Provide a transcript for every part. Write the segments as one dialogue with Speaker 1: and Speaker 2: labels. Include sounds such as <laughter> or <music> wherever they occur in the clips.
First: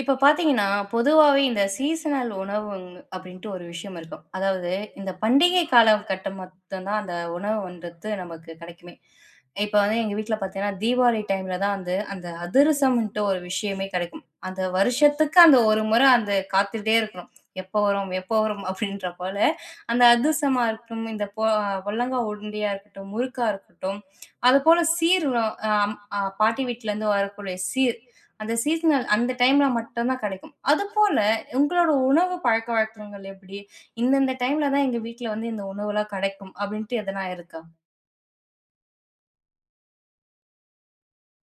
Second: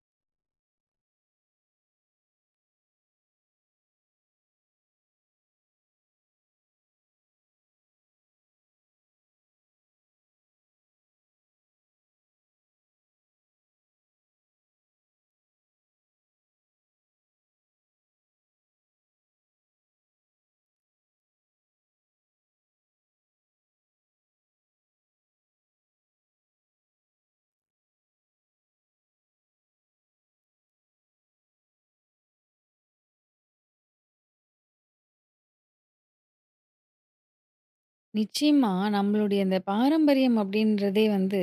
Speaker 1: இப்ப பாத்தீங்கன்னா, பொதுவாவே இந்த சீசனல் உணவுங் அப்படின்ட்டு ஒரு விஷயம் இருக்கும். அதாவது இந்த பண்டிகை காலகட்டம் மட்டும் தான் அந்த உணவுன்றது நமக்கு கிடைக்குமே. இப்ப வந்து எங்க வீட்ல பாத்தீங்கன்னா, தீபாவளி டைம்ல தான் வந்து அந்த அதிரசம்ன்ட்டு ஒரு விஷயமே கிடைக்கும். அந்த வருஷத்துக்கு அந்த ஒரு முறை அந்த காத்துட்டே இருக்கணும். எப்போ வரும்? எப்போ வரும்? அப்படின்ற போல அந்த அதிரசமா இருக்கட்டும், இந்த பொ பொல்லங்கா உருண்டையா இருக்கட்டும், முறுக்கா இருக்கட்டும், அதுபோல சீர் அ அம் அ பாட்டி வீட்லருந்து வரக்கூடிய சீர் அந்த சீசனல் அந்த டைம்ல மட்டும் தான் கிடைக்கும். அதுபோல உங்களோட உணவு பழக்கவழக்கங்கள் எப்படி? இந்தந்த டைம்ல தான் எங்க வீட்ல வந்து இந்த உணவுலாம் கிடைக்கும். அப்படின்ட்டு எதனா இருக்கா?
Speaker 2: நிச்சயமா. நம்மளுடைய இந்த பாரம்பரியம் அப்படின்றதே வந்து,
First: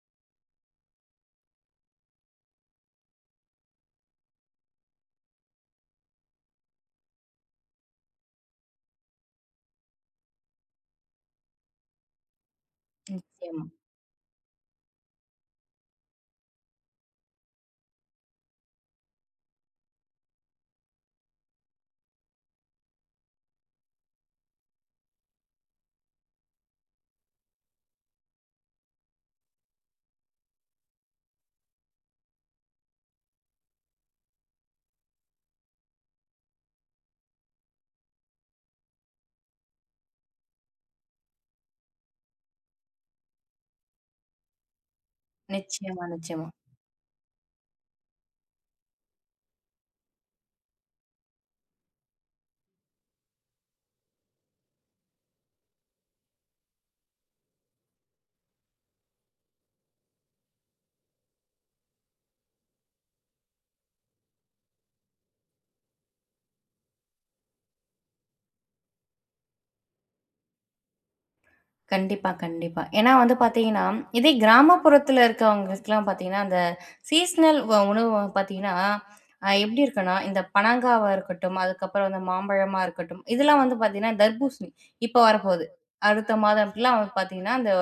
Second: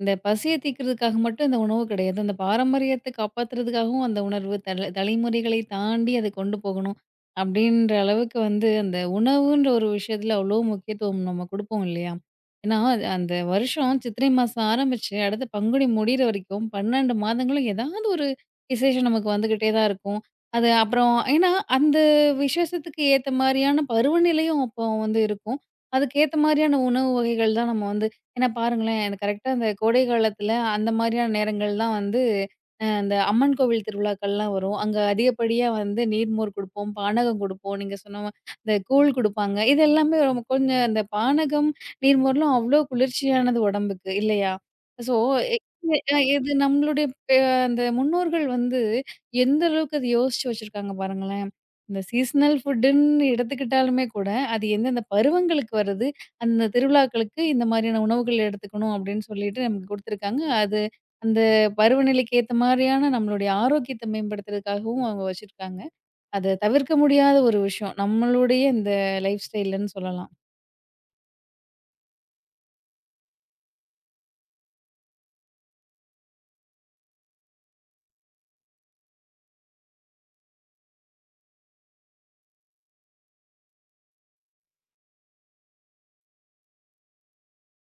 Speaker 2: இந்த பசிய தீர்க்கிறதுக்காக மட்டும் இந்த உணவு கிடையாது. அந்த பாரம்பரியத்த காப்பாத்துறதுக்காகவும் அந்த உணர்வு தலைமுறைகளை தாண்டி அத கொண்டு போகணும். அப்படின்ற அளவுக்கு வந்து அந்த உணவுன்ற ஒரு விஷயத்துல அவ்வளோ முக்கியத்துவம் நம்ம குடுப்போம் இல்லையா? ஏன்னா, அது அந்த
Speaker 1: நிச்சயமா,
Speaker 2: வருஷம் சித்திரை மாசம் ஆரம்பிச்சு அடுத்த பங்குனி முடியிற வரைக்கும் 12 மாதங்களும் ஏதாவது ஒரு விசேஷம் நமக்கு வந்துகிட்டே தான் இருக்கும். அது அப்புறம் ஏன்னா, அந்த விசேஷத்துக்கு ஏத்த மாரியான பருவநிலையும் அப்போ வந்து இருக்கும். அதுக்கேத்த மாரியான உணவு வகைகள் தான் நம்ம வந்து ஏன்னா பாருங்களேன், எனக்கு கரெக்ட்டா அந்த கோடை காலத்துல அந்த மாரியான நேரங்கள் தான் வந்து அந்த அம்மன் கோவில் திருவிழாக்கள்லாம் வரும். அங்க அதிகப்படியா வந்து நீர்மோர் குடுப்போம், பானகம் குடுப்போம். நீங்க சொன்ன இந்த கூழ் குடுப்பாங்க. இது எல்லாமே ரொம்ப கொஞ்சம் இந்த பானகம், நீர்மோர்லாம் அவ்ளோ குளிர்ச்சியானது உடம்புக்கு இல்லையா? ஸோ எ
Speaker 1: நிச்சயமா,
Speaker 2: அ
Speaker 1: நிச்சயமா.
Speaker 2: இது நம்மளுடைய அந்த முன்னோர்கள் வந்து எந்த அளவுக்கு அது யோசிச்சு வச்சிருக்காங்க பாருங்களேன். இந்த சீசனல் ஃபுட்டுன்னு எடுத்துக்கிட்டாலுமே கூட அது எந்தெந்த பருவங்களுக்கு வருது, அந்த திருவிழாக்களுக்கு இந்த மாதிரியான உணவுகள் எடுத்துக்கணும் அப்படின்னு சொல்லிட்டு நமக்கு குடுத்துருக்காங்க. அது அந்த பருவநிலைக்கு ஏத்த மாரியான நம்மளுடைய ஆரோக்கியத்த மேம்படுத்துறதுக்காகவும் அவங்க வச்சிருக்காங்க. அத தவிர்க்க முடியாத ஒரு விஷயம். நம்மளுடைய இந்த லைஃப் ஸ்டைல்ன்னு சொல்லலாம்.
Speaker 1: கண்டிப்பா, கண்டிப்பா. ஏன்னா வந்து பார்த்தீங்கன்னா, இதே கிராமப்புறத்துல இருக்கவங்களுக்கெல்லாம் பார்த்தீங்கன்னா, அந்த சீசனல் வ உணவு பார்த்தீங்கன்னா, எப்படி இருக்குன்னா, இந்த பனங்காவா இருக்கட்டும், அதுக்கப்புறம் அந்த மாம்பழமா இருக்கட்டும், இதெல்லாம் வந்து பார்த்தீங்கன்னா, தர்பூசணி இப்ப வரப்போகுது. அடுத்த மாதம்லாம் வந்து பார்த்தீங்கன்னா, அந்த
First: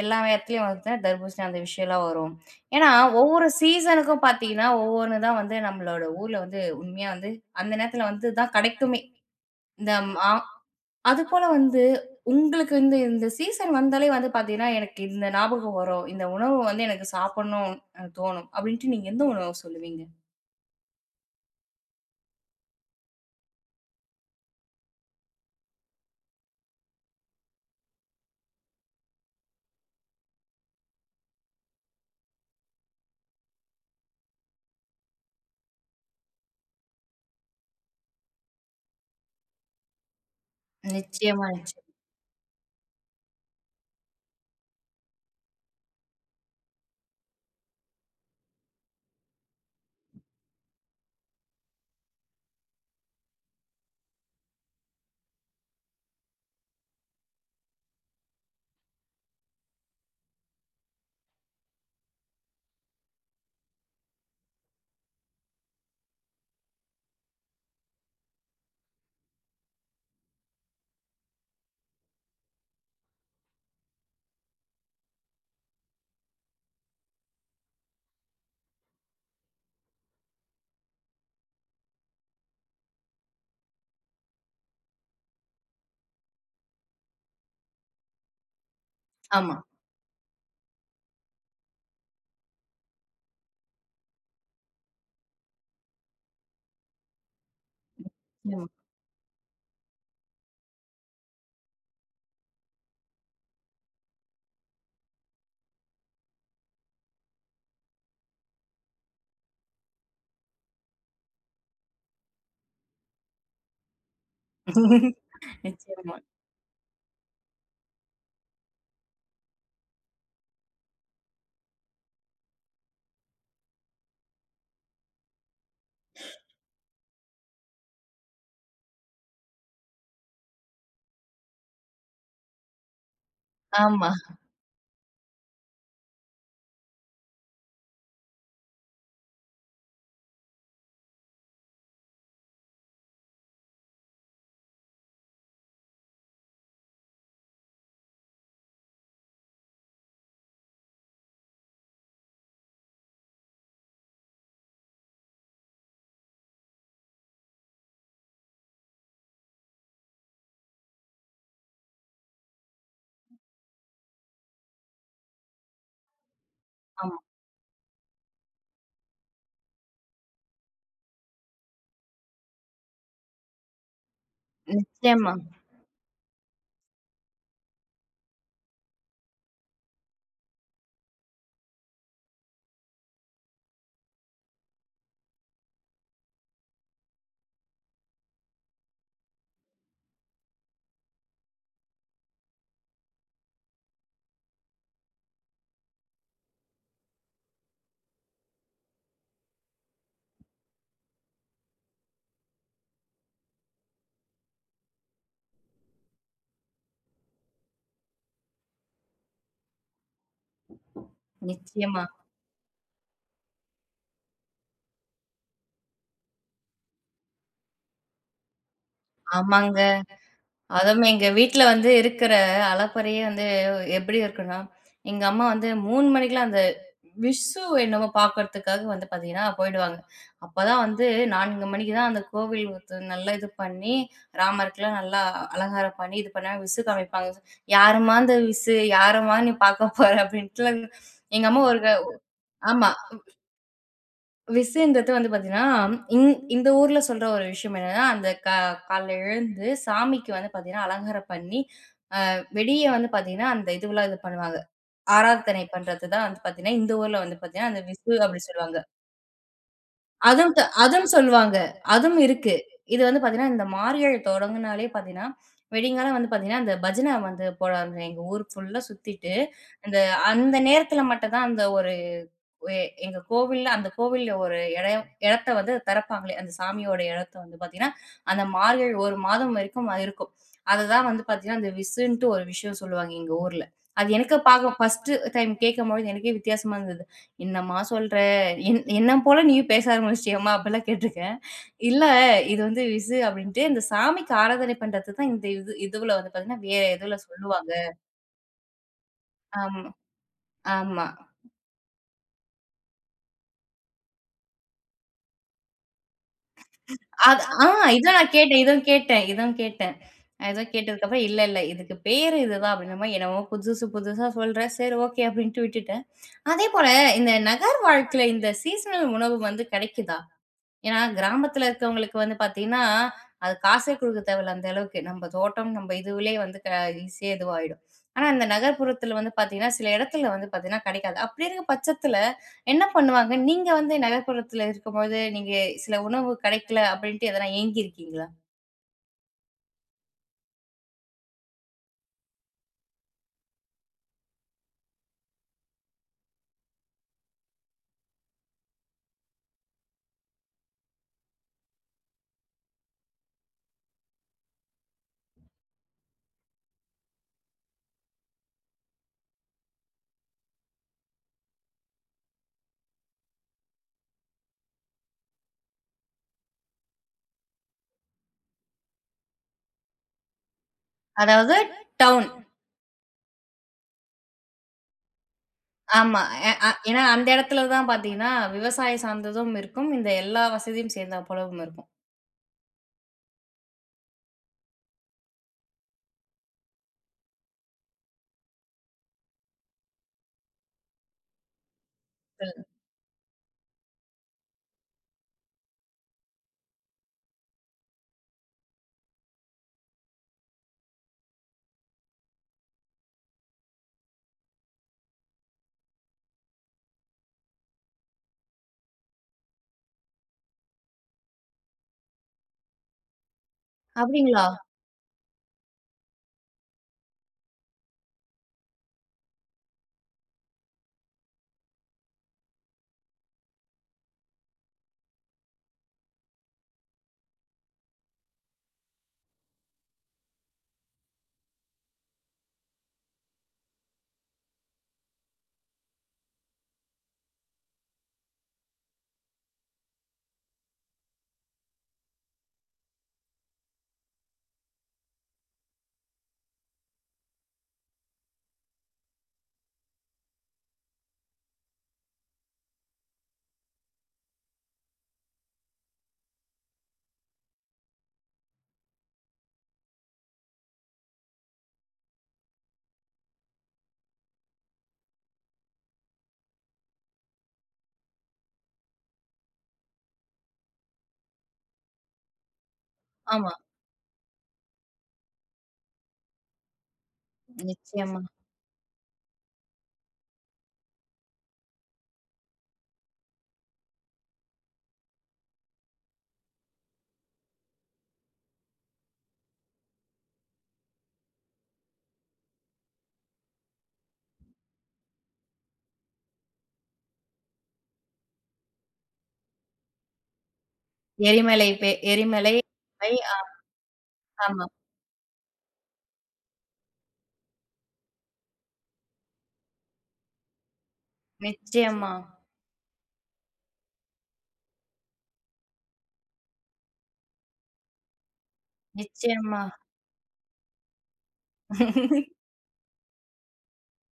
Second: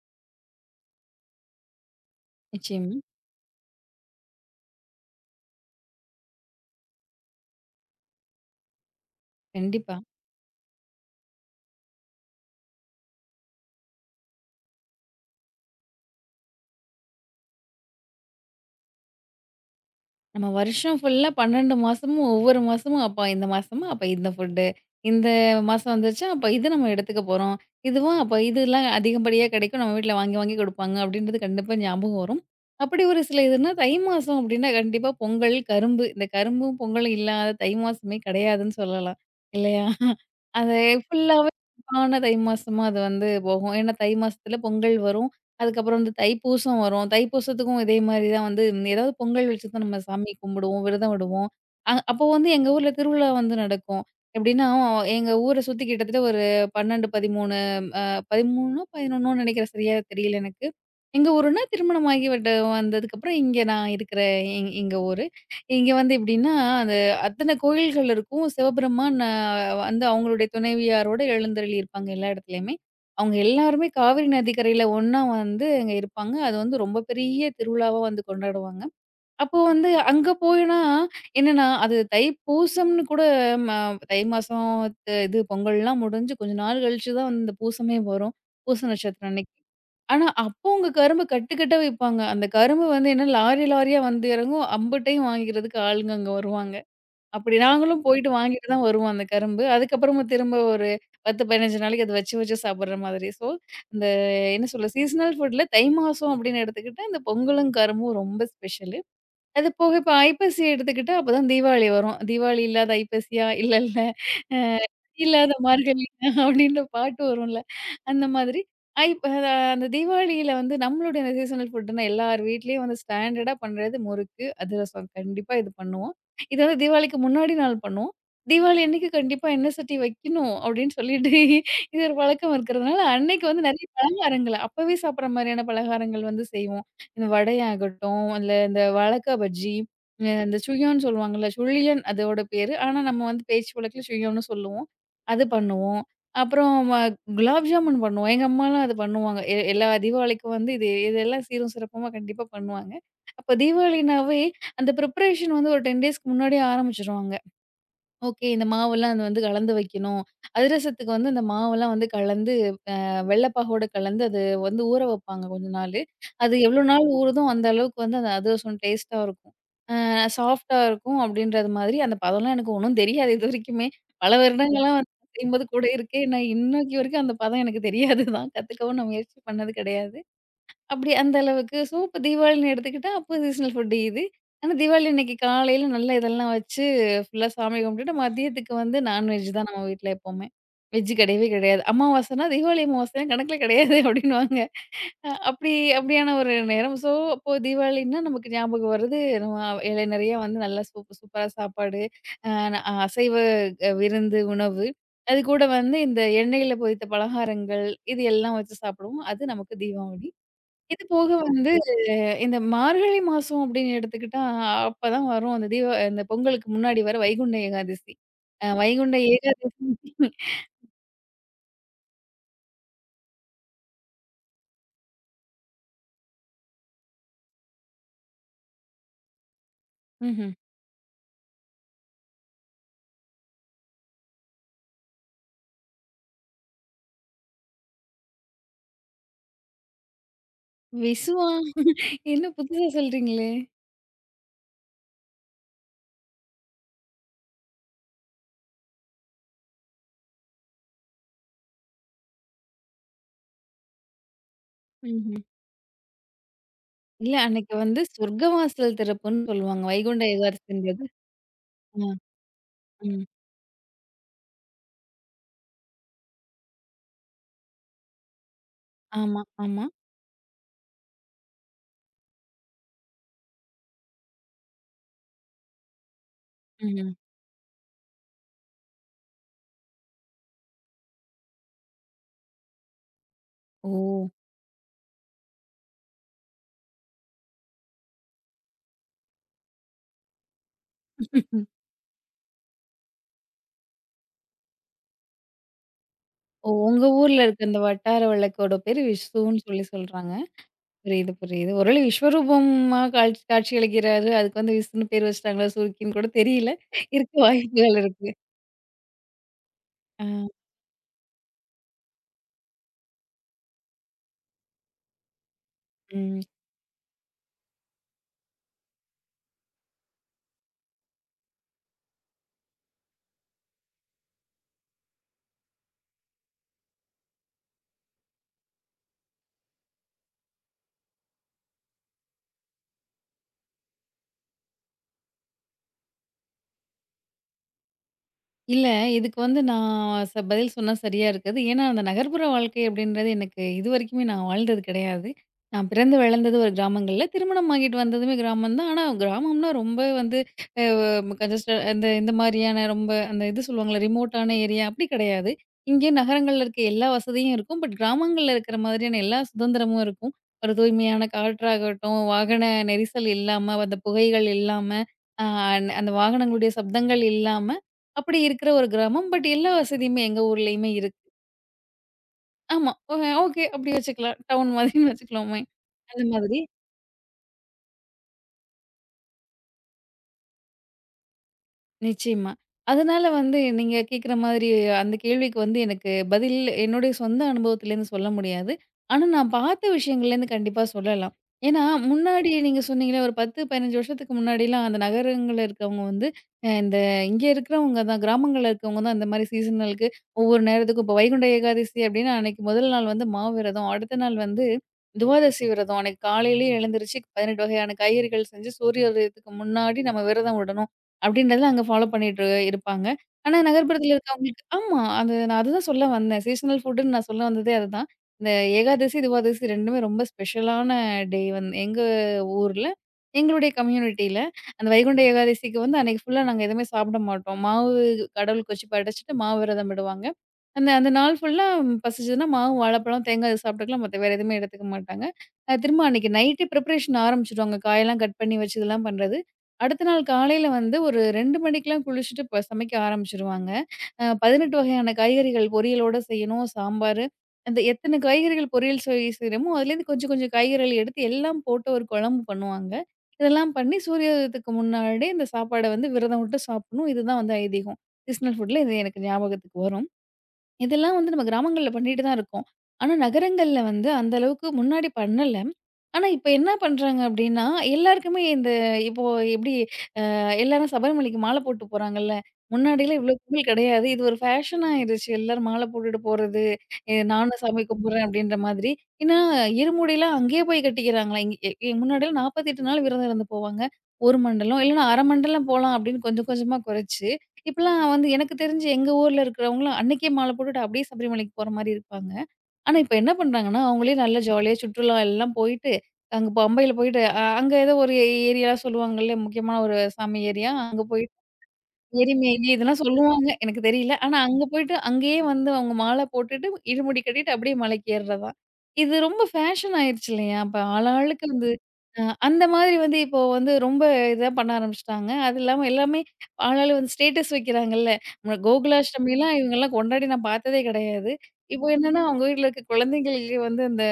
Speaker 1: எல்லா இடத்துலயும் வந்து தர்பூசணி அந்த விஷயம்லாம் வரும். ஏன்னா,
Speaker 2: நிச்சயமா.
Speaker 1: ஒவ்வொரு சீசனுக்கும் பார்த்தீங்கன்னா, ஒவ்வொன்னு தான் வந்து நம்மளோட ஊர்ல வந்து உண்மையா வந்து அந்த நேரத்துல வந்து தான் கிடைக்குமே. இந்த
Speaker 2: கண்டிப்பா.
Speaker 1: மா அதுபோல வந்து, உங்களுக்கு இந்த இந்த சீசன் வந்தாலே வந்து பார்த்தீங்கன்னா, எனக்கு இந்த ஞாபகம் வரும். இந்த உணவு வந்து எனக்கு சாப்பிடணும் தோணும். அப்படின்ட்டு நீங்க எந்த உணவு சொல்லுவீங்க?
Speaker 2: நம்ம வருஷம் ஃபுல்லா 12 மாசமும் ஒவ்வொரு மாசமும் அப்ப இந்த மாசமா அப்ப இந்த ஃபுட்டு. இந்த மாசம் வந்துருச்சா, அப்ப இது நம்ம எடுத்துக்க போறோம். இதுவா அப்ப இதெல்லாம் அதிகப்படியா கிடைக்கும். நம்ம வீட்ல வாங்கி வாங்கி குடுப்பாங்க அப்டின்றது கண்டிப்பா ஞாபகம் வரும். அப்படி ஒரு சில இதுன்னா தை மாசம் அப்டின்னா கண்டிப்பா பொங்கல், கரும்பு. இந்த கரும்பும், பொங்கலும் இல்லாத தை மாசமே கிடையாதுன்னு சொல்லலாம். இல்லையா? அது
Speaker 1: நிச்சயமா,
Speaker 2: ஃபுல்லாவே
Speaker 1: நிச்சயம்.
Speaker 2: தை மாசமா அது வந்து போகும். ஏன்னா தை மாசத்துல பொங்கல் வரும். அதுக்கப்புறம் வந்து தைப்பூசம் வரும். தைப்பூசத்துக்கும் இதே மாரி தான் வந்து ஏதாவது பொங்கல் வச்சு தான் நம்ம சாமி கும்பிடுவோம், விரதம் விடுவோம். அப்போ வந்து எங்க ஊர்ல திருவிழா வந்து நடக்கும். எப்படின்னா, எங்க ஊர சுத்தி கிட்டத்தட்ட ஒரு 12, 13 11 நினைக்கிறேன். சரியா தெரியல எனக்கு. எங்க ஊருன்னா திருமணம் ஆகி விட்டு வந்ததுக்கப்புறம் இங்க நான் இருக்கிற எங்க ஊரு. இங்க வந்து எப்படின்னா, அந்த அத்தன கோயில்கள் இருக்கும். சிவபெருமான் வந்து அவங்களுடைய துணைவியாரோட எழுந்தருளி இருப்பாங்க எல்லா இடத்துலயுமே. அவங்க எல்லாருமே காவிரி நதிக்கரையில ஒண்ணா வந்து அங்க இருப்பாங்க. அது வந்து ரொம்ப பெரிய திருவிழாவா வந்து கொண்டாடுவாங்க. அப்போ வந்து அங்க போனா என்னன்னா, அது தைப்பூசம்ன்னு கூட ம தை மாசம் இது பொங்கல்லாம் முடிஞ்சு கொஞ்ச நாள் கழிச்சு தான் வந்து இந்த பூசமே வரும். பூச நட்சத்திரம் அன்னைக்கு.
Speaker 1: ஆமா.
Speaker 2: ஆனா, அப்போ அங்க கரும்பு கட்டு கட்டா விப்பாங்க. அந்த கரும்பு வந்து என்ன லாரி லாரியா வந்து இறங்கும். அம்புட்டையும் வாங்கிக்கிறதுக்கு ஆளுங்க அங்க வருவாங்க. அப்படி நாங்களும் போயிட்டு
Speaker 1: நிச்சயமா.
Speaker 2: வாங்கிட்டு தான் வருவோம் அந்த கரும்பு. அதுக்கப்புறமா திரும்ப ஒரு 10, 15 நாளைக்கு அத வச்சு வச்சு சாப்பிடுற மாதிரி. ஸோ, இந்த என்ன சொல்ல சீசனல் ஃபுட்ல தை மாசம் அப்படின்னு எடுத்துக்கிட்டா, இந்த பொங்கலும், கரும்பும் ரொம்ப ஸ்பெஷலு. அது போக இப்ப ஐப்பசி எடுத்துக்கிட்டா, அப்பதான் தீபாவளி வரும். "தீபாவளி இல்லாத ஐப்பசியா? இல்ல இல்ல அ
Speaker 1: <laughs>
Speaker 2: சதி இல்லாத மார்கழியா?"
Speaker 1: நிச்சயமா.
Speaker 2: <laughs> அப்படின்ற பாட்டு வரும்ல. அந்த மாதிரி ஐப் அத அந்த தீபாவளியில வந்து நம்மளுடைய அந்த சீசனல் ஃபுட்டுன்னா, எல்லார் வீட்லயும் வந்து ஸ்டாண்டர்டா பண்றது முறுக்கு, அதிரசம். கண்டிப்பா இது பண்ணுவோம். இது வந்து தீபாவளிக்கு முன்னாடி நாள் பண்ணுவோம். "தீபாவளி அன்னைக்கு கண்டிப்பா எண்ணெய் சட்டி வைக்கணும்." அப்படின்னு சொல்லிட்டு இது ஒரு பழக்கம் இருக்கிறதுனால, அன்னைக்கு வந்து நெறைய
Speaker 1: ஆமா,
Speaker 2: பலகாரங்கள் அப்பவே சாப்பிடுற மாரியான பலகாரங்கள் வந்து செய்வோம். இந்த வடையாகட்டும், இல்ல இந்த வாழக்கா பஜ்ஜி, இந்த சுழியான்னு சொல்லுவாங்கல்ல, சுழியன் அதோட பேரு. ஆனா நம்ம வந்து பேச்சு வழக்குல சுழியம்னு சொல்லுவோம். அது பண்ணுவோம். அப்புறம் குலாப் ஜாமுன் பண்ணுவோம். எங்க அம்மாலாம் அது பண்ணுவாங்க. எல்லா தீபாவளிக்கும் வந்து இது இதெல்லாம் சீரும் சிறப்புமா கண்டிப்பா பண்ணுவாங்க. அப்போ தீபாவளினாவே அந்த ப்ரிப்பரேஷன் வந்து ஒரு 10 டேஸ்க்கு முன்னாடியே ஆரம்பிச்சுருவாங்க. ஓகே இந்த மாவெல்லாம் அது வந்து கலந்து வைக்கணும். அதிரசத்துக்கு வந்து அந்த மாவெல்லாம் வந்து கலந்து வெள்ளை பாகோட கலந்து அது வந்து ஊற வைப்பாங்க கொஞ்ச நாள். அது எவ்வளோ நாள்
Speaker 1: ஆமா.
Speaker 2: ஊறுதோ அந்த அளவுக்கு வந்து அந்த அதிரசம் டேஸ்ட்டா இருக்கும். அ சாஃப்ட்டா இருக்கும் அப்படின்றது மாதிரி அந்த பதம்லாம் எனக்கு ஒண்ணும் தெரியாது இது வரைக்குமே. பல வருடங்களா வந்து
Speaker 1: நிச்சயமா,
Speaker 2: செய்யும்போது கூட இருக்கே. நான் இன்னைக்கு வரைக்கும் அந்த பதம் எனக்கு தெரியாது தான். கத்துக்கவும் நான் முயற்சி பண்ணது கிடையாது. அப்படி அந்த அளவுக்கு. ஸோ, இப்ப தீபாவளின்னு எடுத்துக்கிட்டா, அப்போ சீசனல் ஃபுட் இது. ஆனா, தீபாவளி அன்னைக்கு காலையில நல்லா இதெல்லாம் வச்சு ஃபுல்லா சாமி கும்பிட்டுட்டு, மதியத்துக்கு வந்து நான்வெஜ் தான் நம்ம வீட்ல எப்பவுமே. வெஜ் கிடையவே கிடையாது. அமாவாசைனா தீபாவளி அமாவாசை கணக்குல கிடையாது <laughs> அப்படின்னுவாங்க. அ அப்படி அப்படியான ஒரு நேரம். ஸோ, அப்போ தீபாவளின்னா நமக்கு ஞாபகம் வருது, நம்ம இலை நிறைய வந்து நல்லா சூப்பரா சாப்பாடு, அ அ அசைவ அ விருந்து, உணவு. அது கூட வந்து இந்த எண்ணெயில பொரித்த பலகாரங்கள், இது எல்லாம் வச்சு சாப்பிடுவோம். அது நமக்கு தீபாவளி. இது போக வந்து
Speaker 1: நிச்சயமா.
Speaker 2: இந்த மார்கழி மாசம் அப்படின்னு எடுத்துக்கிட்டா, அப்பதான் வரும் அந்த தீப இந்த பொங்கலுக்கு முன்னாடி வர வைகுண்ட ஏகாதசி. வைகுண்ட ஏகாதசி
Speaker 1: ஆமாங்க. அதுவும் எங்க வீட்ல வந்து இருக்கிற அலப்பறையே வந்து எப்படி இருக்குன்னா, எங்க அம்மா வந்து 3 மணிக்கெல்லாம் அந்த விஷு என்னமோ பார்க்கறதுக்காக வந்து பார்த்தீங்கன்னா, போயிடுவாங்க.
Speaker 2: ம்ஹ்ம்.
Speaker 1: அப்பதான் வந்து 4 மணிக்கு தான் அந்த கோவில் வந்து நல்லா இது பண்ணி, ராமருக்குலாம் நல்லா அலங்காரம் பண்ணி இது பண்ணா விசு காமிப்பாங்க. "யாரும்மா அந்த விசு? யாரம்மா நீ பார்க்க போற?" அப்படின்ட்டுலாம் எங்க
Speaker 2: விசுவா?
Speaker 1: அம்மா ஒரு க
Speaker 2: என்ன புதுசா
Speaker 1: ஆமா.
Speaker 2: சொல்றீங்களே!
Speaker 1: விசுன்றது வந்து பார்த்தீங்கன்னா, இந்த ஊர்ல சொல்ற ஒரு விஷயம் என்னன்னா, அந்த க காலைல எழுந்து சாமிக்கு வந்து பார்த்தீங்கன்னா, அலங்காரம் பண்ணி வெளிய வந்து பார்த்தீங்கன்னா, அந்த இதுவெல்லாம் இது பண்ணுவாங்க.
Speaker 2: ம்ஹ்ம்.
Speaker 1: ஆராதனை பண்றது தான் வந்து பார்த்தீங்கன்னா, இந்த ஊர்ல
Speaker 2: இல்ல
Speaker 1: வந்து பார்த்தீங்கன்னா,
Speaker 2: அன்னைக்கு
Speaker 1: அந்த
Speaker 2: வந்து
Speaker 1: விசு அப்படி சொல்லுவாங்க.
Speaker 2: சொர்க்கவாசல் திறப்புன்னு சொல்லுவாங்க. வைகுண்ட ஏகாதசின்றது.
Speaker 1: அதுவும் சொல்லுவாங்க.
Speaker 2: ஆ,
Speaker 1: அதுவும் இருக்கு. இது வந்து
Speaker 2: ம்.
Speaker 1: பார்த்தீங்கன்னா, இந்த மாரியாழ் தொடங்குனாலே பார்த்தீங்கன்னா, விடிங்காலம் வந்து பார்த்தீங்கன்னா, அந்த பஜனை வந்து போட ஆரம்பிச்சுரும். எங்க ஊர் ஃபுல்லா சுத்திட்டு,
Speaker 2: ஆமா, ஆமா.
Speaker 1: அந்த அந்த நேரத்தில மட்டும் தான் அந்த ஒரு எ எங்க கோவில்ல அந்த கோவில்ல ஒரு இடத்த வந்து திறப்பாங்களே, அந்த சாமியோட
Speaker 2: ம்ஹ்ம்.
Speaker 1: இடத்த வந்து பார்த்தீங்கன்னா, அந்த மார்கழி 1 மாதம் வரைக்கும் அது இருக்கும். அததான் வந்து பார்த்தீங்கன்னா, அந்த விசுன்ட்டு ஒரு விஷயம் சொல்லுவாங்க எங்க ஊர்ல.
Speaker 2: ஓ!
Speaker 1: அது எனக்கு பாக்க ஃபர்ஸ்ட்டு டைம் கேட்கும்பொழுது எனக்கே வித்தியாசமா இருந்தது. "என்னம்மா சொல்ற? என்ன போல நீயும் பேச ஆரம்பிச்சிட்டியாம்மா?" அப்படிலாம் கேட்டுருக்கேன். "இல்ல, இது வந்து விசு அப்படின்ட்டு இந்த சாமிக்கு ஆராதனை பண்றது தான் இந்த இதுவுல வந்து பார்த்தீங்கன்னா,
Speaker 2: ஓ
Speaker 1: வேற
Speaker 2: உங்க
Speaker 1: எதுல
Speaker 2: ஊர்ல இருக்க
Speaker 1: சொல்லுவாங்க."
Speaker 2: அந்த வட்டார வழக்கோட பேரு விசுன்னு சொல்லி
Speaker 1: ஆமா,
Speaker 2: சொல்றாங்க.
Speaker 1: ஆமா.
Speaker 2: புரியுது, புரியுது. ஒரு வேளை விஸ்வரூபமா காட்சியளிக்கிறாரு. அதுக்கு வந்து விஷ்ணுன்னு பேர் வச்சுட்டாங்களா, சூர்க்கின்னு கூட தெரியல. இருக்க
Speaker 1: அது ஆ
Speaker 2: வாய்ப்புகள்
Speaker 1: இதான்
Speaker 2: இருக்கு.
Speaker 1: நான் கேட்டேன். இதுவும் கேட்டேன் இதுவும் கேட்டேன்.
Speaker 2: ஆ.
Speaker 1: ஏதோ கேட்டதுக்கப்புறம், "இல்ல, இல்ல இதுக்கு பேரு இதுதான்" அப்படின்ற மாரி என்னமோ புதுசு புதுசா சொல்றேன். சரி ஓகே அப்படின்ட்டு விட்டுட்டேன்.
Speaker 2: ம்.
Speaker 1: அதே போல இந்த நகர் வாழ்க்கையில இந்த சீசனல் உணவு வந்து கிடைக்குதா? ஏன்னா, கிராமத்துல இருக்கவங்களுக்கு வந்து பார்த்தீங்கன்னா, அது காசே குடுக்க தேவையில்ல அந்த அளவுக்கு. நம்ம தோட்டம், நம்ம இதுவுலயே வந்து க ஈஸியா இதுவாயிடும். ஆனா, இந்த நகர்ப்புறத்துல வந்து பார்த்தீங்கன்னா, சில இடத்துல வந்து பார்த்தீங்கன்னா கிடைக்காது. அப்படி இருக்க பட்சத்துல என்ன பண்ணுவாங்க? நீங்க வந்து நகர்ப்புறத்துல இருக்கும்போது, நீங்க சில உணவு கிடைக்கல அப்படின்ட்டு எதனா ஏங்கியிருக்கீங்களா?
Speaker 2: இல்ல. இதுக்கு வந்து நான் பதில் சொன்னா சரியா இருக்காது. ஏன்னா, அந்த நகர்ப்புற வாழ்க்கை அப்படின்றது எனக்கு இதுவரைக்குமே நான் வாழ்ந்தது கிடையாது. நான் பிறந்து வளர்ந்தது ஒரு கிராமங்கள்ல. திருமணம் ஆகிட்டு வந்ததுமே கிராமம் தான். ஆனா கிராமம்னா ரொம்ப வந்து அ கன்ஜஸ்ட இந்த இந்த மாரியான ரொம்ப அந்த இது சொல்லுவாங்கல்ல ரிமோட்டான ஏரியா அப்படி கிடையாது. இங்கே நகரங்கள்ல இருக்க எல்லா வசதியும் இருக்கும். பட் கிராமங்கள்ல இருக்கிற மாதிரியான எல்லா சுதந்திரமும் இருக்கும். ஒரு தூய்மையான காற்றாகட்டும், வாகன நெரிசல் இல்லாம, அந்த புகைகள் இல்லாம, அ அந்த வாகனங்களுடைய சப்தங்கள் இல்லாம அப்படி இருக்கிற ஒரு கிராமம். பட் எல்லா வசதியுமே எங்க ஊர்லயுமே இருக்கு.
Speaker 1: அதாவது டவுன்.
Speaker 2: ஆமா. ஓகே அப்படி வச்சுக்கலாம். டவுன் மாதிரின்னு வச்சுக்கலாமே.
Speaker 1: ஆமா.
Speaker 2: அந்த
Speaker 1: எ
Speaker 2: மாதிரி.
Speaker 1: அ ஏன்னா அந்த இடத்துல தான் பார்த்தீங்கன்னா, விவசாயம் சார்ந்ததும் இருக்கும். இந்த எல்லா வசதியும் சேர்ந்தா போலவும் இருக்கும்.
Speaker 2: நிச்சயமா. அதனால வந்து நீங்க கேக்குற மாதிரி அந்த கேள்விக்கு வந்து எனக்கு பதில் என்னுடைய சொந்த அனுபவத்திலேருந்து சொல்ல முடியாது. ஆனா, நான் பார்த்த விஷயங்கள்லேருந்து கண்டிப்பா சொல்லலாம். ஏன்னா, முன்னாடி
Speaker 1: சொல்லுங்க.
Speaker 2: நீங்க சொன்னீங்கல்ல ஒரு 10, 15 வருஷத்துக்கு முன்னாடிலாம் அந்த நகரங்கள்ல இருக்கவங்க வந்து அ இந்த இங்க இருக்கிறவங்க தான் கிராமங்கள்ல இருக்கவங்க தான் அந்த மாரி சீசனலுக்கு ஒவ்வொரு நேரத்துக்கும் இப்போ வைகுண்ட ஏகாதசி அப்டின்னா அன்னைக்கு முதல் நாள் வந்து மாவிரதம், அடுத்த நாள் வந்து துவாதசி விரதம். அன்னைக்கு காலையிலேயே எழுந்திருச்சு 18 வகையான காய்கறிகள் செஞ்சு சூரிய உதயத்துக்கு முன்னாடி நம்ம விரதம் விடணும். அப்படின்றத அங்க ஃபாலோ பண்ணிட்டு இருப்பாங்க. ஆனா நகர்ப்புறத்துல
Speaker 1: அப்படிங்களா?
Speaker 2: இருக்கவங்களுக்கு ஆமா. அது நான் அதுதான் சொல்ல வந்தேன். சீசனல் ஃபுட்டுன்னு நான் சொல்ல வந்ததே அதுதான். இந்த ஏகாதசி, துவாதசி 2மே ரொம்ப ஸ்பெஷலான டே வந்து எங்க ஊர்ல, எங்களுடைய கம்யூனிட்டில. அந்த வைகுண்ட ஏகாதசிக்கு வந்து அன்னைக்கு ஃபுல்லா நாங்க எதுவுமே சாப்பிட மாட்டோம். மாவு கடவுளுக்கு வச்சு படைச்சுட்டு மாவு விரதம் விடுவாங்க. அந்த அந்த நாள் ஃபுல்லா பசிச்சதுன்னா மாவு, வாழைப்பழம், தேங்காய் இது சாப்பிட்டுக்கலாம். மத்த வேற எதுவுமே எடுத்துக்க மாட்டாங்க. திரும்ப அன்னைக்கு நைட்டே ப்ரிப்பரேஷன் ஆரம்பிச்சுடுவாங்க. காயெல்லாம் கட் பண்ணி வச்சு இதெல்லாம் பண்றது. அடுத்த நாள் காலையில வந்து ஒரு 2 மணிக்கெல்லாம் குளிச்சுட்டு சமைக்க ஆரம்பிச்சுருவாங்க. 18 வகையான காய்கறிகள் பொரியலோட செய்யணும், சாம்பாரு. அந்த எத்தன காய்கறிகள் பொரியல் செய்றோமோ, அதுலேருந்து கொஞ்சம் கொஞ்சம் காய்கறிகள் எடுத்து எல்லாம் போட்டு ஒரு குழம்பு பண்ணுவாங்க. இதெல்லாம் பண்ணி சூரியோதயத்துக்கு முன்னாடி இந்த சாப்பாட வந்து விரதம் விட்டு சாப்பிடணும். இதுதான் வந்து ஐதீகம். சீசனல் ஃபுட்ல இது எனக்கு ஞாபகத்துக்கு வரும். இதெல்லாம் வந்து நம்ம கிராமங்கள்ல பண்ணிட்டு தான் இருக்கோம். ஆனா நகரங்கள்ல வந்து அந்த அளவுக்கு முன்னாடி பண்ணல. ஆனா இப்ப என்ன பண்றாங்க அப்டின்னா, எல்லாருக்குமே இந்த இப்போ எப்டி எல்லாரும் சபரிமலைக்கு மாலை போட்டு போறாங்கல்ல. முன்னாடிலாம் இவ்ளோ
Speaker 1: ஆமா.
Speaker 2: கும்பல் கிடையாது. இது ஒரு ஃபேஷன் ஆயிருச்சு. எல்லாரும் மாலை போட்டுட்டு போறது. நானும் சாமி
Speaker 1: நிச்சயமா.
Speaker 2: கும்பிடுறேன் அப்படின்ற மாதிரி. ஏன்னா, இருமுடிலாம் அங்கேயே போய் கட்டிக்கிறாங்களாம். இங்க எ எ முன்னாடிலாம் 48 நாள் விரதம் இருந்து போவாங்க. 1 மண்டலம் இல்லைன்னா 1/2 மண்டலம் போலாம் அப்படின்னு கொஞ்சம் கொஞ்சமா குறைச்சு, இப்பலாம் வந்து எனக்கு தெரிஞ்சு எங்க ஊர்ல இருக்கிறவங்கலாம் அன்னைக்கே மாலை போட்டுட்டு அப்படியே சபரிமலைக்கு போற மாரி இருப்பாங்க. ஆனா, இப்ப என்ன பண்றாங்கன்னா, அவங்களே நல்லா ஜாலியா சுற்றுலா எல்லாம் போயிட்டு, அங்க பம்பையில போயிட்டு, அங்க ஏதோ ஒரு ஏரியா சொல்லுவாங்கல்ல, முக்கியமான ஒரு சாமி ஏரியா.
Speaker 1: எரிமலை
Speaker 2: எரிமேலி இதெல்லாம் சொல்லுவாங்க. எனக்கு தெரியல. ஆனா அங்க
Speaker 1: ஆமா.
Speaker 2: போயிட்டு அங்கேயே வந்து அவங்க மாலை போட்டுட்டு, இருமுடி கட்டிட்டு அப்படியே மலைக்கு ஏறுறது தான். இது ரொம்ப ஃபேஷன் ஆயிருச்சு இல்லையா? அப்ப ஆளாளுக்கு வந்து
Speaker 1: நிச்சயமா,
Speaker 2: அந்த மாதிரி வந்து இப்போ வந்து ரொம்ப இதா பண்ண ஆரம்பிச்சுட்டாங்க. அது இல்லாம எல்லாமே ஆளாளு வந்து ஸ்டேட்டஸ் வைக்கிறாங்கல்ல. கோகுலாஷ்டமிலாம்
Speaker 1: நிச்சயமா.
Speaker 2: இவங்கலாம் கொண்டாடி நான் பார்த்ததே கிடையாது. இப்போ என்னன்னா அவங்க வீட்ல இருக்க குழந்தைங்களுக்கு வந்து அந்த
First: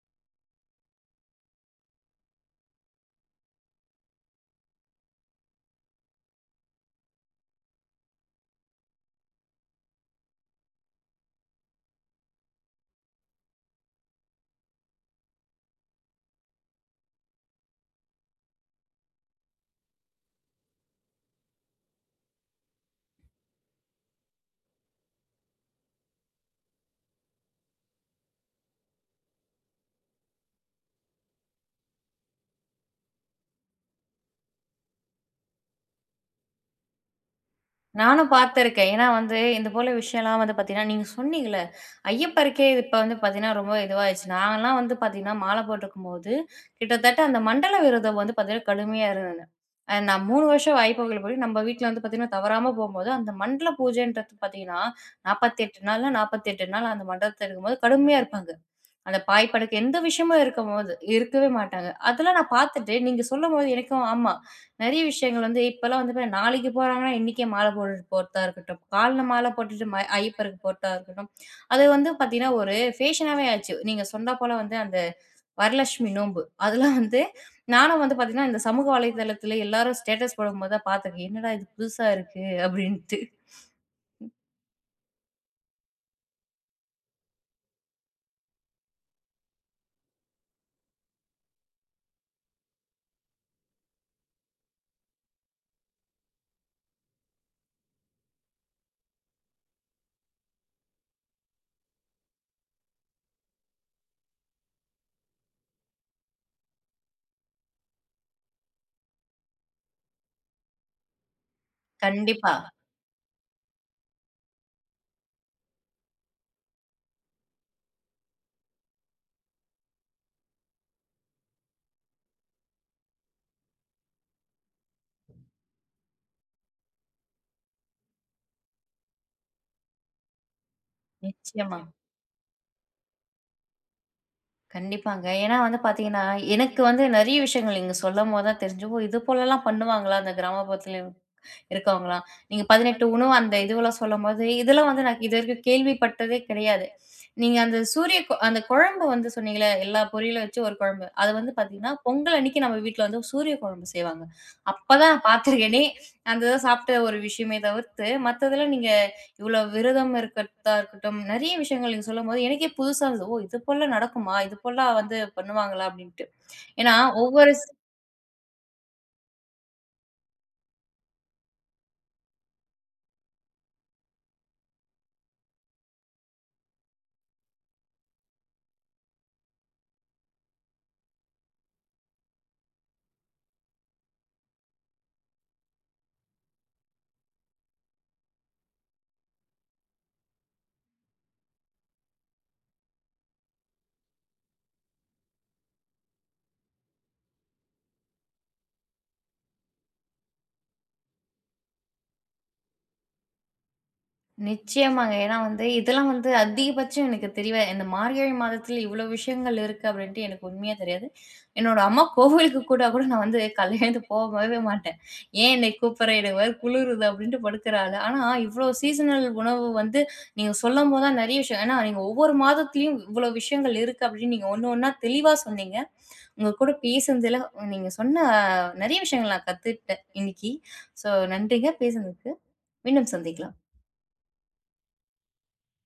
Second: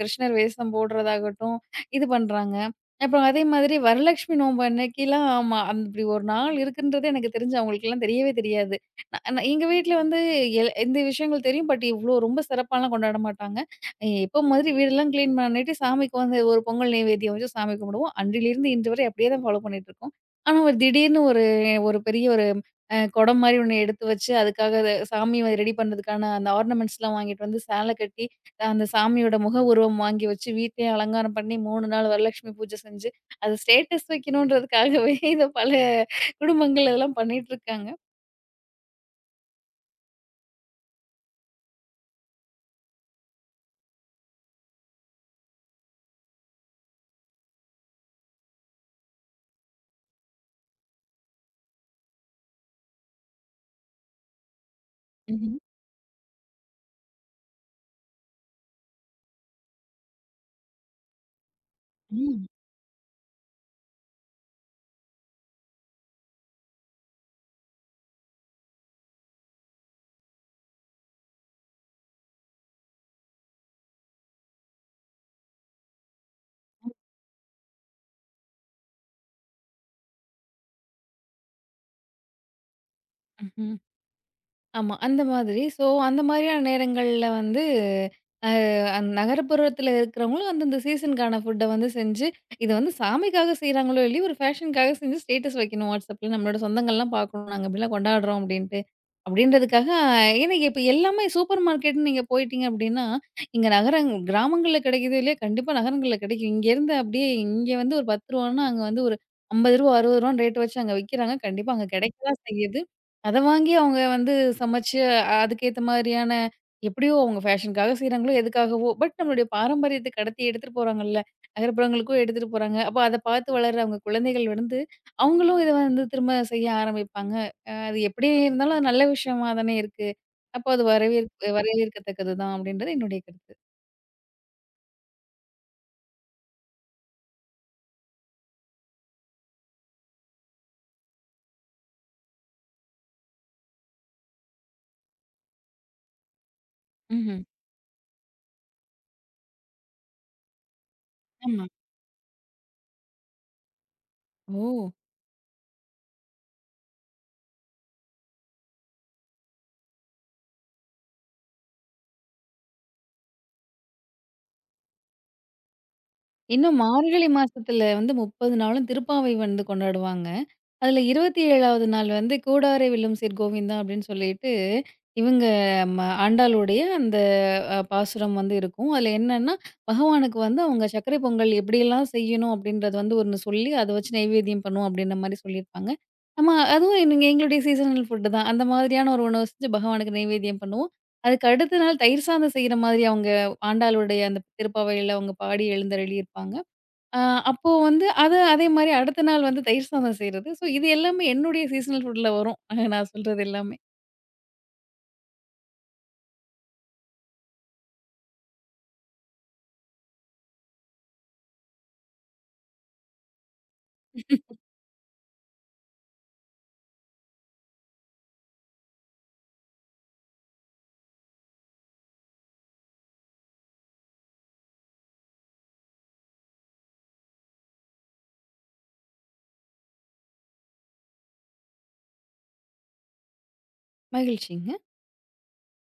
Speaker 2: கிருஷ்ணர் வேஷம் போடுறதாகட்டும், இது பண்றாங்க. அப்புறம் அதே மாதிரி வரலட்சுமி நோன்பு அன்னைக்கிலாம் ஆமா. இப்படி ஒரு நாள் இருக்குன்றதே எனக்கு தெரிஞ்சு அவங்களுக்கெல்லாம் தெரியவே தெரியாது. ந ந எங்க வீட்ல வந்து இந்த விஷயங்கள் தெரியும். பட் இவ்ளோ ரொம்ப சிறப்பாலாம் கொண்டாட மாட்டாங்க. எப்போ மாதிரி வீடெல்லாம் கிளீன் பண்ணிட்டு, சாமிக்கு வந்து ஒரு பொங்கல் நெய்வேத்தியம் வச்சு சாமி கும்பிடுவோம். அன்றிலிருந்து இன்று வரை அப்படியே தான் ஃபாலோ பண்ணிட்டுருக்கோம். ஆனா ஒரு திடீர்னு ஒரு ஒரு பெரிய ஒரு குடம் மாரி ஒண்ணு எடுத்து வச்சு, அதுக்காக அத சாமி ரெடி பண்ணுறதுக்கான அந்த ஆர்னமெண்ட்ஸ்லாம் வாங்கிட்டு வந்து சேலை கட்டி, அந்த சாமியோட முக உருவம் வாங்கி வச்சு, வீட்லயே அலங்காரம் பண்ணி 3 நாள் வரலட்சுமி பூஜை செஞ்சு, அது ஸ்டேட்டஸ் வைக்கணுன்றதுக்காகவே <laughs> இத பல குடும்பங்கள் இதெல்லாம் பண்ணிட்டுருக்காங்க.
Speaker 1: நானும் பார்த்திருக்கேன். ஏன்னா வந்து இந்த போல விஷயம்லாம் வந்து பார்த்தீங்கன்னா, நீங்க சொன்னீங்கல்ல, ஐயப்பருக்கே இப்ப வந்து பார்த்தீங்கன்னா, ரொம்ப இதுவாயிருச்சு. நாங்கலாம் வந்து பார்த்தீங்கன்னா, மாலை போட்டிருக்கும்போது, கிட்டத்தட்ட அந்த மண்டல விரதம் வந்து பார்த்தீங்கன்னா, கடுமையா இருந்தது. நான் 3 வருஷம் ஐயப்பன்கோயிலுக்கு போய் நம்ம வீட்ல வந்து பார்த்தீங்கன்னா, தவறாம போம்போது, அந்த மண்டல பூஜைன்றது பார்த்தீங்கன்னா,
Speaker 2: ம்ஹ்ம்.
Speaker 1: 48 நாள்னா 48 நாள் அந்த மண்டலத்துல இருக்கும்போது கடுமையா இருப்பாங்க. அந்த பாய் படுக்கை எந்த விஷயமும் இருக்கும்போது இருக்கவே மாட்டாங்க. அதெல்லாம்
Speaker 2: ம்.
Speaker 1: நான் பார்த்துட்டு, நீங்க சொல்லும்போது எனக்கும் ஆமா. நெறைய விஷயங்கள் வந்து இப்பலாம் வந்து பாரு நாளைக்கு போறாங்கன்னா, இன்னைக்கே மாலை போட்டுட்டு போறதா இருக்கட்டும். கால்ல மாலை போட்டுட்டு ஐயப்பருக்கு போறதா இருக்கட்டும். அது வந்து பார்த்தீங்கன்னா, ஒரு ஃபேஷனாவே ஆச்சு. நீங்க சொன்னா போல வந்து அந்த வரலட்சுமி நோன்பு. அதெல்லாம் வந்து நானும் வந்து பார்த்தீங்கன்னா, இந்த சமூக வலைதளத்தில எல்லாரும் ஸ்டேட்டஸ் போடும்போது தான் பார்த்துருக்கேன். என்னடா இது புதுசா இருக்கு? அப்படின்ட்டு.
Speaker 2: ம்ஹ்ம். ஆமா. அந்த மாதிரி. ஸோ, அந்த மாதிரியான நேரங்கள்ல வந்து அ அந்த நகரப்புறத்தில இருக்கிறவங்களும் வந்து இந்த சீசனுக்கான ஃபுட்ட வந்து செஞ்சு, இது வந்து சாமிக்காக செய்றாங்களோ இல்லையோ, ஒரு ஃபேஷனுக்காக செஞ்சு ஸ்டேட்டஸ் வைக்கணும் வாட்ஸ்அப்ல. நம்மளோட சொந்தங்கள்லாம் பார்க்கணும். நாங்க இப்படிலாம் கொண்டாடுறோம் அப்படின்ட்டு. அப்படின்றதுக்காக ஏன்னா இப்ப எல்லாமே சூப்பர் மார்க்கெட்ன்னு நீங்க போயிட்டீங்க அப்படின்னா, இங்க நகரங் கிராமங்கள்ல கிடைக்குதோ இல்லையோ, கண்டிப்பா நகரங்கள்ல கிடைக்கும். இங்கேருந்து அப்படியே இங்க வந்து ஒரு ரூ. 10ன்னா, அங்க வந்து ஒரு ரூ. 50 ரூ. 60ன்னு ரேட் வச்சு அங்க விக்கிறாங்க. கண்டிப்பா அங்க கிடைக்க தான்
Speaker 1: கண்டிப்பா.
Speaker 2: செய்யுது. அத வாங்கி அவங்க வந்து சமைச்சு, அதுக்கேத்த மாதிரியான எப்படியோ அவங்க ஃபேஷனுக்காக செய்றாங்களோ, எதுக்காகவோ, பட் நம்மளுடைய பாரம்பரியத்த கடத்தி எடுத்துட்டு போறாங்கல்ல. நகர்ப்புறங்களுக்கும் எடுத்துட்டு போறாங்க. அப்ப அத பார்த்து வளர்ற அவங்க குழந்தைகள் வந்து, அவங்களும் இத வந்து திரும்ப செய்ய ஆரம்பிப்பாங்க. அது எப்படி இருந்தாலும் அது நல்ல விஷயமா தானே இருக்கு. அப்போ அது
Speaker 1: நிச்சயமா.
Speaker 2: வரவேற்கத்தக்கது தான் அப்படின்றது என்னுடைய கருத்து.
Speaker 1: கண்டிப்பாங்க. ஏன்னா வந்து பார்த்தீங்கன்னா, எனக்கு வந்து நெறைய விஷயங்கள் நீங்க சொல்லும்போது தான் தெரிஞ்சு, ஓ! இது போலலாம் பண்ணுவாங்களா அந்த கிராமப்புறத்துல இருக்கவங்கலாம். நீங்க 18 உணவு அந்த இதுவெல்லாம் சொல்லும்போது, இதெல்லாம் வந்து நான் இதுவரைக்கும் கேள்விப்பட்டதே கிடையாது.
Speaker 2: ம்ஹ்ம்.
Speaker 1: நீங்க அந்த சூரிய கொ அந்த குழம்பு வந்து சொன்னீங்கல்ல, எல்லா பொரியலும் வச்சு ஒரு குழம்பு. அது வந்து
Speaker 2: ஆமா.
Speaker 1: பார்த்தீங்கன்னா, பொங்கல் அன்னைக்கு நம்ம வீட்ல வந்து சூரிய குழம்பு செய்வாங்க.
Speaker 2: ஓ!
Speaker 1: அப்பதான் நான் பார்த்துருக்கேனே, அந்த இத சாப்பிட்ட ஒரு விஷயமே தவிர்த்து, மத்ததெல்லாம் நீங்க இவ்ளோ விரதம் இருக்கிறதா இருக்கட்டும், நெறைய விஷயங்கள் நீங்க சொல்லும்போது எனக்கே புதுசா இருந்தது. ஓ! இது போல நடக்குமா? இது போல வந்து பண்ணுவாங்களா? அப்படின்ட்டு.
Speaker 2: இன்னும்
Speaker 1: ஏன்னா
Speaker 2: மார்கழி
Speaker 1: ஒவ்வொரு
Speaker 2: மாசத்துல வந்து 30 நாளும் திருப்பாவை வந்து கொண்டாடுவாங்க. அதில 27வது நாள் வந்து "கூடாரை வில்லும் சீர் கோவிந்தா" அப்படின்னு சொல்லிட்டு, இவங்க ஆண்டாளுடைய அந்த பாசுரம் வந்து இருக்கும். அதில என்னன்னா, பகவானுக்கு வந்து அவங்க சர்க்கரை பொங்கல் எப்படியெல்லாம் செய்யணும் அப்படின்றது வந்து ஒண்ணு சொல்லி, அத வச்சு நைவேத்தியம் பண்ணுவோம் அப்படின்ற மாரி சொல்லியிருப்பாங்க. நம்ம அதுவும் நீங்க எங்களுடைய சீசனல் ஃபுட்டு தான். அந்த மாதிரியான ஒரு உணவு செஞ்சு பகவானுக்கு நைவேத்தியம் பண்ணுவோம். அதுக்கு அடுத்த நாள் தயிர் சாதம் செய்ற மாதிரி அவங்க ஆண்டாளுடைய அந்த திருப்பாவையில அவங்க பாடி எழுந்தருளியிருப்பாங்க. ஆ அப்போ வந்து அது அதே மாரி அடுத்த நாள் வந்து தயிர் சாதம் செய்றது. ஸோ இது எல்லாமே என்னுடைய சீசனல் ஃபுட்ல வரும். நான் சொல்றது எல்லாமே.
Speaker 1: நிச்சயமாங்க. ஏன்னா வந்து இதெல்லாம் வந்து அதிகபட்சம் எனக்கு தெரியவே இந்த மார்கழி மாதத்துல இவ்ளோ விஷயங்கள் இருக்கு அப்டின்ட்டு எனக்கு உண்மையா தெரியாது. என்னோட அம்மா கோவிலுக்கு கூட கூட நான் வந்து காலைல எழுந்து போகவே மாட்டேன். "ஏன் என்னை கூப்பிடுற? எனக்கு வேற குளிருது" அப்டின்ட்டு படுக்கிற ஆளு. ஆனா இவ்ளோ சீசனல் உணவு வந்து நீங்க சொல்லும்போது தான் நெறைய விஷயம் ஏன்னா நீங்க ஒவ்வொரு மாதத்துலயும் இவ்ளோ விஷயங்கள் இருக்கு அப்டின்னு நீங்க ஒண்ணு ஒண்ணா தெளிவா சொன்னீங்க. உங்க கூட பேசுனதுல நீங்க சொன்ன நெறைய விஷயங்கள் நான் கத்துக்கிட்டேன் இன்னைக்கு. ஸோ நன்றிங்க பேசுனதுக்கு. மீண்டும் சந்திக்கலாம்.
Speaker 2: மகிழ்ச்சிங்க.